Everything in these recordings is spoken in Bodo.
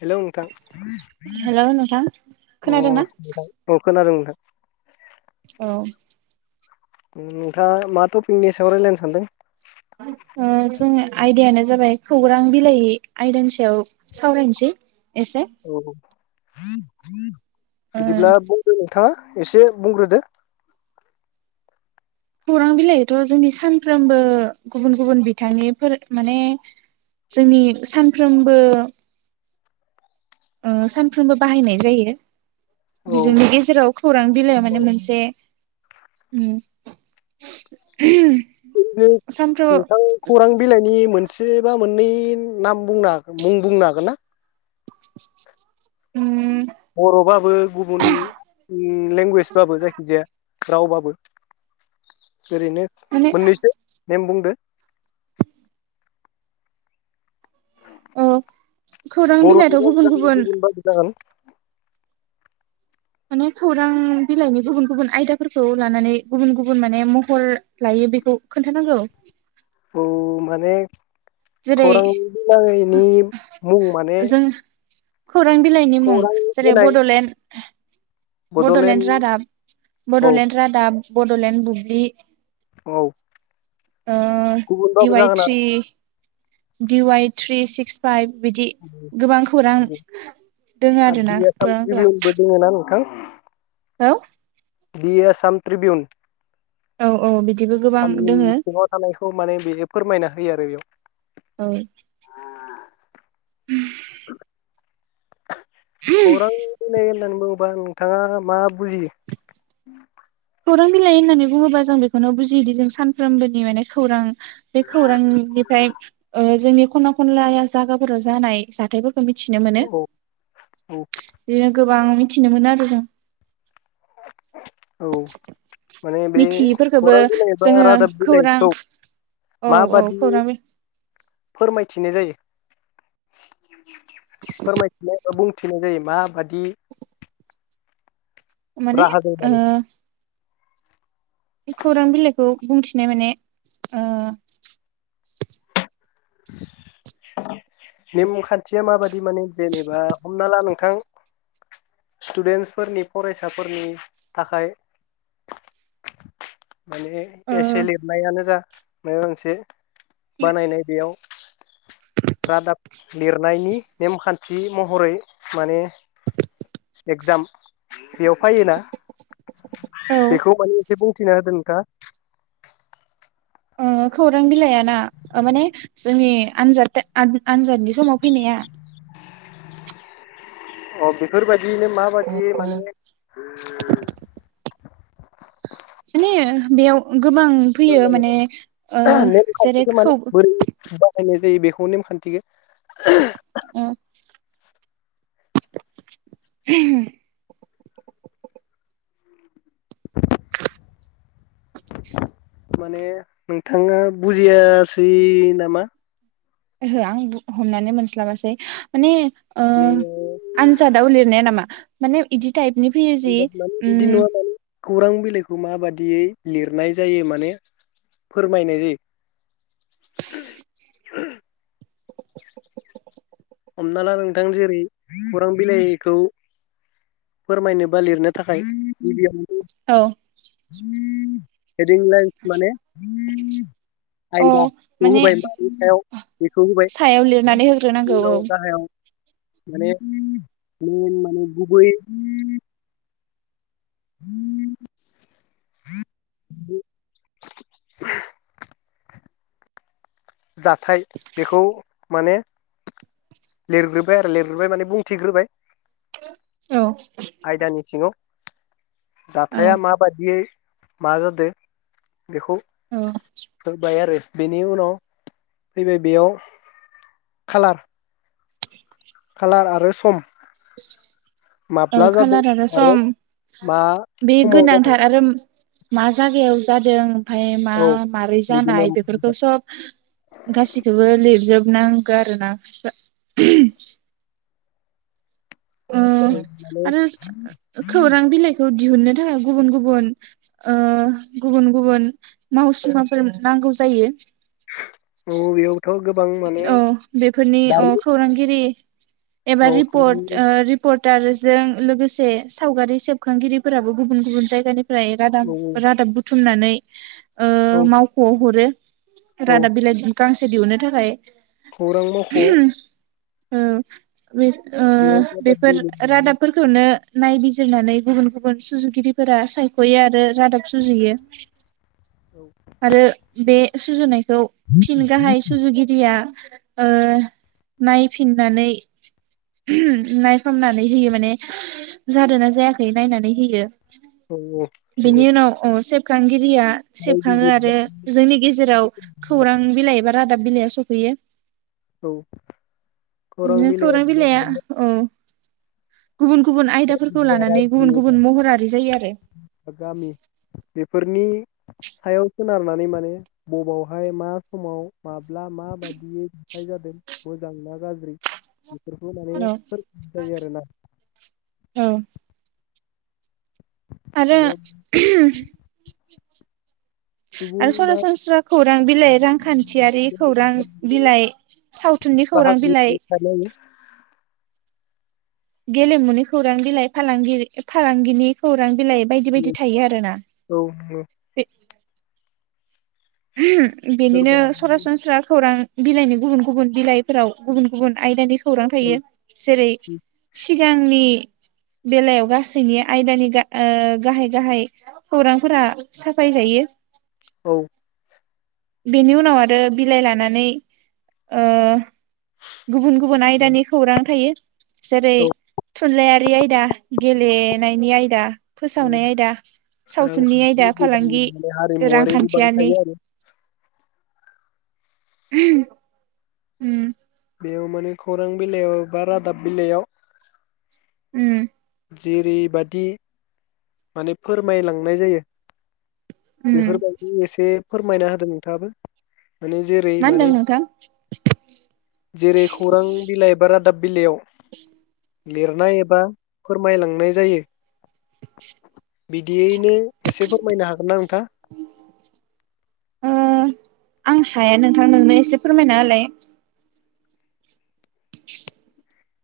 हेलौ नोंथां हेलौ नोंथां अ खोनादोंना अ खोनादों [unintelligible] औ नोंथाङा मा टपिकनि सायाव रायज्लायनो सानदों ओ [unintelligible] आयदायानो जाबाय खौरां बिलाइ आयदानि सायाव सावरायनोसै एसे औ [unintelligible] ओ बिदिब्ला बुंदो नों थाङा एसे बुंग्रोदो खौरां बिलाइथ जोंनि सानफ्रोमबो गुबुन गुबुन बिथांनिफोर माने जोंनि सानफ्रोमबो सानफ्रोमबो बाहायनाय जायो औ बिजोंनि गेजेराव खौरां बिलाइ माने मोनसे उ [unintelligible] नोंथां खौरां बिलाइनि मोनसे मोनसे बा मोननै नाम मुं बुंनो हागोन ना उम बरबाबो गुबुन लेंगुवेजबाबो जायखिजाया रावबाबो ओरैनो माने मोननैसो नेम बुंदो औ खौरां बिलाइथ बर'निबो गुबुन जागोन गुबुन गुबुनबाबो जागोन माने खौरां बिलाइनि गुबुन गुबुन आयदाफोरखौ लानानै गुबुन गुबुन माने महर लायो बेखौ खोन्थानांगौ औ माने जेरै खौरां बिलानि मुं माने जों खौरां बिलाइनि मुं खौरां जेरै होनाय बडलेण्ड बडलेण्ड रादाब औ बडलेण्ड रादाब बडलेण्ड बुब्लि औ दि गुबुनबाबो वाइ जागोन थ्रि दि वाइ थ्रि सिक्स फाइभ बिदि गोबां खौरां आरो दङ आरो दि आरोना आसाम खौरांफोरा ट्रिबिउनबो दोङोना नोंथां औ। दि आसाम ट्रिबियउन। औ औ बिदिबो गोबां दोङो। सिङाव थानायखौ माने बे फोरमायना होयो आरो बेयाव। औ। [unintelligible] खौरां नैहोनानै। बुंबा नोंथाङा मा बुजियो। खौरां बिलाइ होननानै बुङोबा जों बेखौनो बुजियोदि जों सानफ्रोमबोनि माने खौरां। बे खौरांनिफ्राय ओ जोंनि। खना खनलाया जागाफोराव जानाय जाथायफोरखौ। खो मिथिनो मोनो। औ औ बे आग गोबां मिथिनो मोनो आरो जों। औ माने बे मिथियैफोरखौबो खौरां बिलाइ बा जोङो रादाब खौरां बिलाइखौ औ औ माबादि खौरां फोरमायथिनाय जायो। फोरमायथिलाय ओ बुं। थेनाय जायो मा बादि माने ओ। बे खौरां बिलाइखौ बुंथिनाय माने ओ नेमखान्थिया माबादि माने जेनेबा हमना ला नोंथां। सिथुडेन्टसफोरनि फरायसाफोरनि थाखाय माने ओ औ एसे लेदनायानो जा मायबा मोनसे बानायनाय बेयाव रादाब लिरनायनि नेमखान्थि महरै माने जाम बेयाव फायोना बेखौ माने जेबो थिना दोन था ओ खौरां बिलाइआ ना ओ माने जोंनि आजाद आद आनजादनि समाव फैनाया? अ' बेफोरबायद दिनो माबादि माने माने ओ बेयाव उम फोरमायनो [unintelligible] नेम जेरै खाान्थिखौ खौ माने बोरै बाहायनाय जायो बेख खौ नेम खान्थि गाय ओ। [inaudible] माने नोंथाङा बुजियासै नामा? ओहो आं बु हमनानै मोनस्लाबासै माने ओ माने आनजादाव लिरनाया नामा? माने इदि टाइपनि फैयो जि आनजाद माने उनाव बिदि उम नङा माने खौरां बिलाइखौ माबादियै लिरनाय जायो माने फोरमायनाय जायो। हमना ला नोंथां जेरै खौरां बिलाइखौ फोरमायनोबा लिरनो थाखाय गिबिआवनो। औ हेदिं लाइन्स [inaudible] अ आयदाखौ माने होबाय मारि सायाव बेखौ होबाय सायाव लिरनानै होग्रोनांगौ उनाव गाहायाव माने [unintelligible] गुबै [inaudible] जाथाय बेखौ माने लिरग्रोबाय आरो लिरग्रोबाय माने बुंथिग्रोबाय औ । आयदानि सिङाव औ जाथाया माबादियै मा जादों बेखौ होबाय आरो बेनि उनाव फैबाय बेयाव खालार, खालार आरो सम । औ कालार आरो सम मा बे समाव जादों गोनांथार आरो मा जागायाव जादों, ओमफाय मा औ मारै जानाय बिदिनो बेफोरखौ सब गासिखौबो लिरजोब नांगोन आरो ना। ओ माने आरो खौरां बिलाइखौ दिहुननो थाखाय गुबुन गुबुन ओ गुबुन गुबुन मावसुमाफोर नांगौ जायो। औ बेयाव औ बेफोरनि औ दानि खौरांगिरि एबार औ खौरां रिपर्ट ओ रिपर्ट दारजों लोगोसे सावगारि सेबखांगिरिफोराबो गुबुन गुबुन जायगानि फ्राय रादाब औ औ रादाब बु थुमनानै औ ओ मावख'वाव हरो । औ रादाब बिलाइ जों गांसे दिहुननो थाखाय खौरां मावख' औ । बे ओ बेफोर बेयो रादाबफोरखौनो नायबिजिरनानै गुबुन गुबुन सुजुगिरिफोरा सायख'यो आरो रादाब सुजुयो । औ आरो बे सुजुनाय खौ फिन गाहाय गिरिया ओ नायफिननानै नायफामनानै होयो माने जादों ना जायाखै नायनानै होयो औ । नंगौ बिनिउनाव अ सेब [unintelligible] गिरिया सेबखांओ रायजो आरो जोंनि गेजेराव खौरां बिलाय रादाब बिलाइआ सफैयो औ बिदिनो खौरां बिलाइआ औ गुबुन गुबुन आयदाफोरखौ लानानै गुबुन रायजो गुबुन महरारि जायो आरो गामि । बेफोरनि सायाव सोनारनानै माने बबावहाय मा समाव माब्ला माबायदियै नुथाय जादों मोजां ना गाज्रि बेफोरखौ माने आरो औ फोरमायनाय जायो आरोना । औ आरो बेयाव सुबुं आरो बा सरासनस्रा खौरां बिलाइ रांखान्थियारि खौरां बिलाइ सावथुननि खौरां बाहागो बिलाइ थानाय औ गेलेमुनि खौरां बिलाइ फालांगिरि फालांगिनि खौरां बिलाइ बायदि बायदि थायो आरोना । नंगौ बे बिनिनो सोरबा सरासनस्रा खौरां बिलाइनि गुबुन गुबुन बिलाइफोराव गुबुन गुबुन आयदानि खौरां थायो जेरै सि सिगांनि बेलायाव गासैनि आयदानि ओ गाहाय गाहाय खौरांफोरा साफायजायो । औ बेनि उनाव आरो बिलाइ लानानै ओ गुबुन गुबुन आयदानि खौरां थायो । जेरै औ थुनलाइयारि आयदा गेलेनायनि आयदा औ फोसावनाय आयदा सावथुननि रांखान्थि आयदा गोबां फालांगि माने हारिमुवारि गोबां रांखान्थियानि थायो [inaudible] आरो उम बेयाव माने खौरां बिलाइयाव बा रादाब बिलाइयाव उम जेरैबादि माने फोरमायलांनाय जायो उम बेफोरबायदि एसे फोरमायना होदों नोंथाङाबो। माने जेरै मा होनदों माने नोंथां जेरै खौरां बिलाइ बा रादाब बिलायाव लिरनाय एबा फोरमाय लांनाय जायो बिदियैनो एसे फोरमायनो हागोनना नोंथाङा? ओ आं हाया नोंथां नोंनो एसे फोरमायनाहोलाय।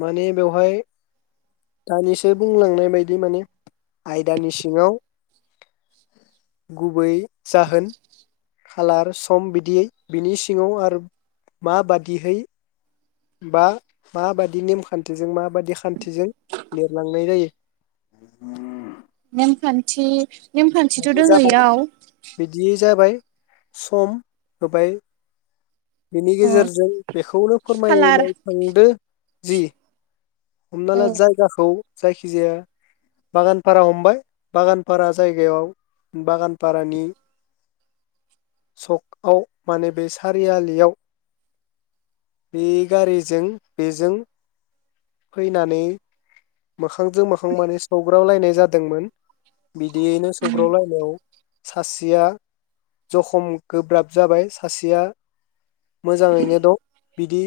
माने बेवहाय दानिसो बुंलांनाय बायदि माने आयदानि सिङाव गुबै जाहोन खालार सम बिदियै बिनि सिङाव आरो माबादिहै बा माबादि नेमखान्थिजों माबादि खान्थिजों लिरलांनायजायो। नेम खान्थि नेमखान्थिथ ' बे दङो जाबाय इयाव बिदियै जाबाय सम होबाय। बिनि अ गेजेरजों बेखौनो खालार फोरमायनाय थांदो। जि। औ हमनाला जायगाखौ। जायखिजाया बागानफारा हमबाय बागानफारा जाय गायाव बागानफारानि सकआव माने बे सारियालियाव बे गारिजों बेजों फैनानै। मोखांजों मोखां माने सौग्रावलायनाय। जादोंमोन। बिदियैनो उम सौग्राव लायनायाव। सासेया जखम गोब्राब जाबाय सासेया मोजाङैनो दं बिदि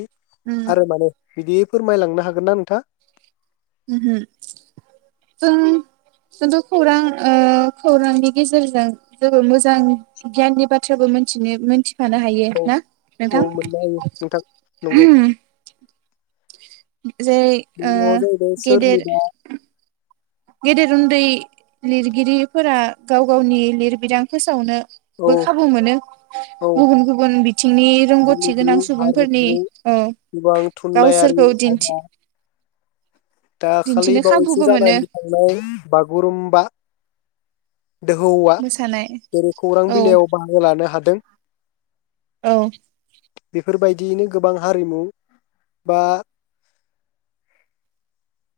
उम आरोमाने गिदिद। फोरमायलांनो हागोनना नोंथाङा। उमहो जों जोंथ खौरां ओह खौरांनि गेजेरजों जोङो मोजां गियाननि बाथ्राबो मोनथिनो मोनथि थानोहायो औ ना नोंथां औ मोननो हायो नोंथां नंगौ उमह। [inaudible] जेरै ओ मुङाव जाहैबाय गेदेर। सोरनिबा गेदेर उन्दै लिरगिरिफोरा गाव गावनि लिरबिदां फोसावनो। औ बो खाबुमोनो औ गुबुन गुबुन बिथिंनि गेलेमु रोंगौथिगोनां सुबुंफोरनि हारिमु औ गोबां थुनलाइयारि गावसोरखौ आयदा दिन्थि दाखालि दिन्थिनो बावैसो खाबुबो मोनो जानाय [unintelligible] [unintelligible] बागुरुम। बा। दोहौआ मोसानाय जेरै खौरां औ बिलाइयाव बाहागो लानो हादों। औ। फोरबायदियैनो गोबां हारिमु बा।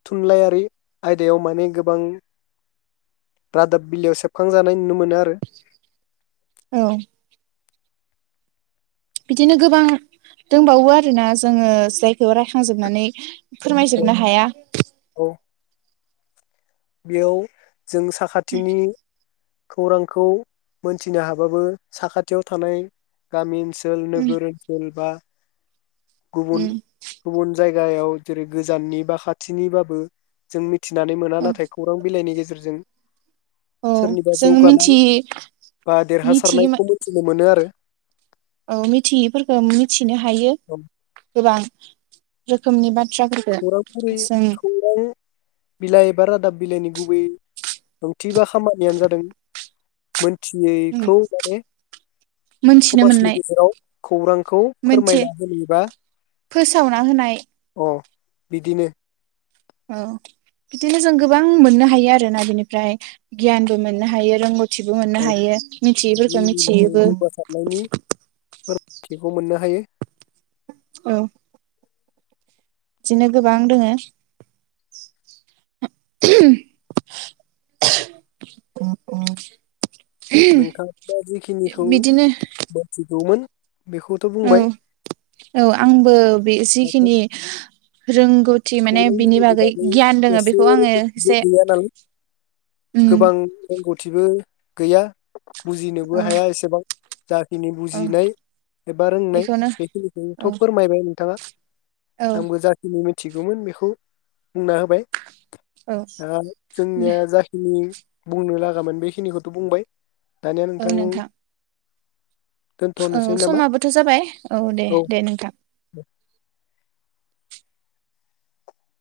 थुनलाइयारि आयदायाव माने गोबां रादाब बिलाइयाव सेबखांजानाय नुनोमोन मोनो आरो औ बिदिनो गोबां दंबावो आरोना जोङो जाय बेयाव रायखांजोबनानै फोरमायजोबनो हाया औ बेयाव जों साखाथिनि खौरांखौ मोनथिनो हाबाबो साखाथियाव थानाय गामि ओनस सोल उम नोगोर ओनसोल बा गुबुन उम गुबुन जायग जायगायाव जेरै गोजाननि बा खाथिनिबाबो जों मिथ थिनानै मोना औ नाथाय बिलाइनि गेजेरजों औ सोरनिबा जोङो जौगानाय मिथियै बा मिथियै देरहासारनायखौ मोनथिनो मोनो आरो औ मिथियिफोरखौ मिथि फिनो हायो औ गोबां रोखोमनि बाद थ्राफोरखो खौरां बिलाइ जों खौरां बिलाइ एबा रादाब बिलाइनि गुबै ओंथि बा खामानियानो जादों मोन उम थियैखौ माने मोनथिनो समाजनि मोननाय गेजेराव खौरांखौ मोनसे फोरमायना होनि बा फोसावना होनाय अ बिदिनो औ बिदिनो जों गोबां मोननो हायो आरोना बिनिफ्राय गियानबो मोननो हायो रोंगथ थिबो मोननो औ हायो बिदि मिथियैफोरखौ मिथियोबो थिखौ मोननो हायो औ बिदिनो गोबां दोङो ओहम [unintelligible] नोंथाङा दा जिखिनिखौ मोनथिगौमोन बेखौथ' बुंबाय औ-औ आंबो बे जिखिनि रोंगौथ खौरांगिरिनि बादि एसे आङो रोंगौथिबो एसे गैया नालाय उम गोबां रोंगौथिबो बो गैया बुजिनोबो औ हाया एसेबां जाखिनि औ बुजिनाय एबा रोंनाय बेखौनो बेखिनिखौथ औ फोरमायबाय नोंथाङा औ आंबो जाखिनि मिथ थिगौमोन बेखौ बुंना होबाय औ ओ जोंनिया जाखिनि बुंनो लागामोन बेखिनिखौथ' बुंबाय। दानिया नोंथां औ दोनथ'नोसै नामा समाबोथ' जाबाय औ दे-दे नोंथां।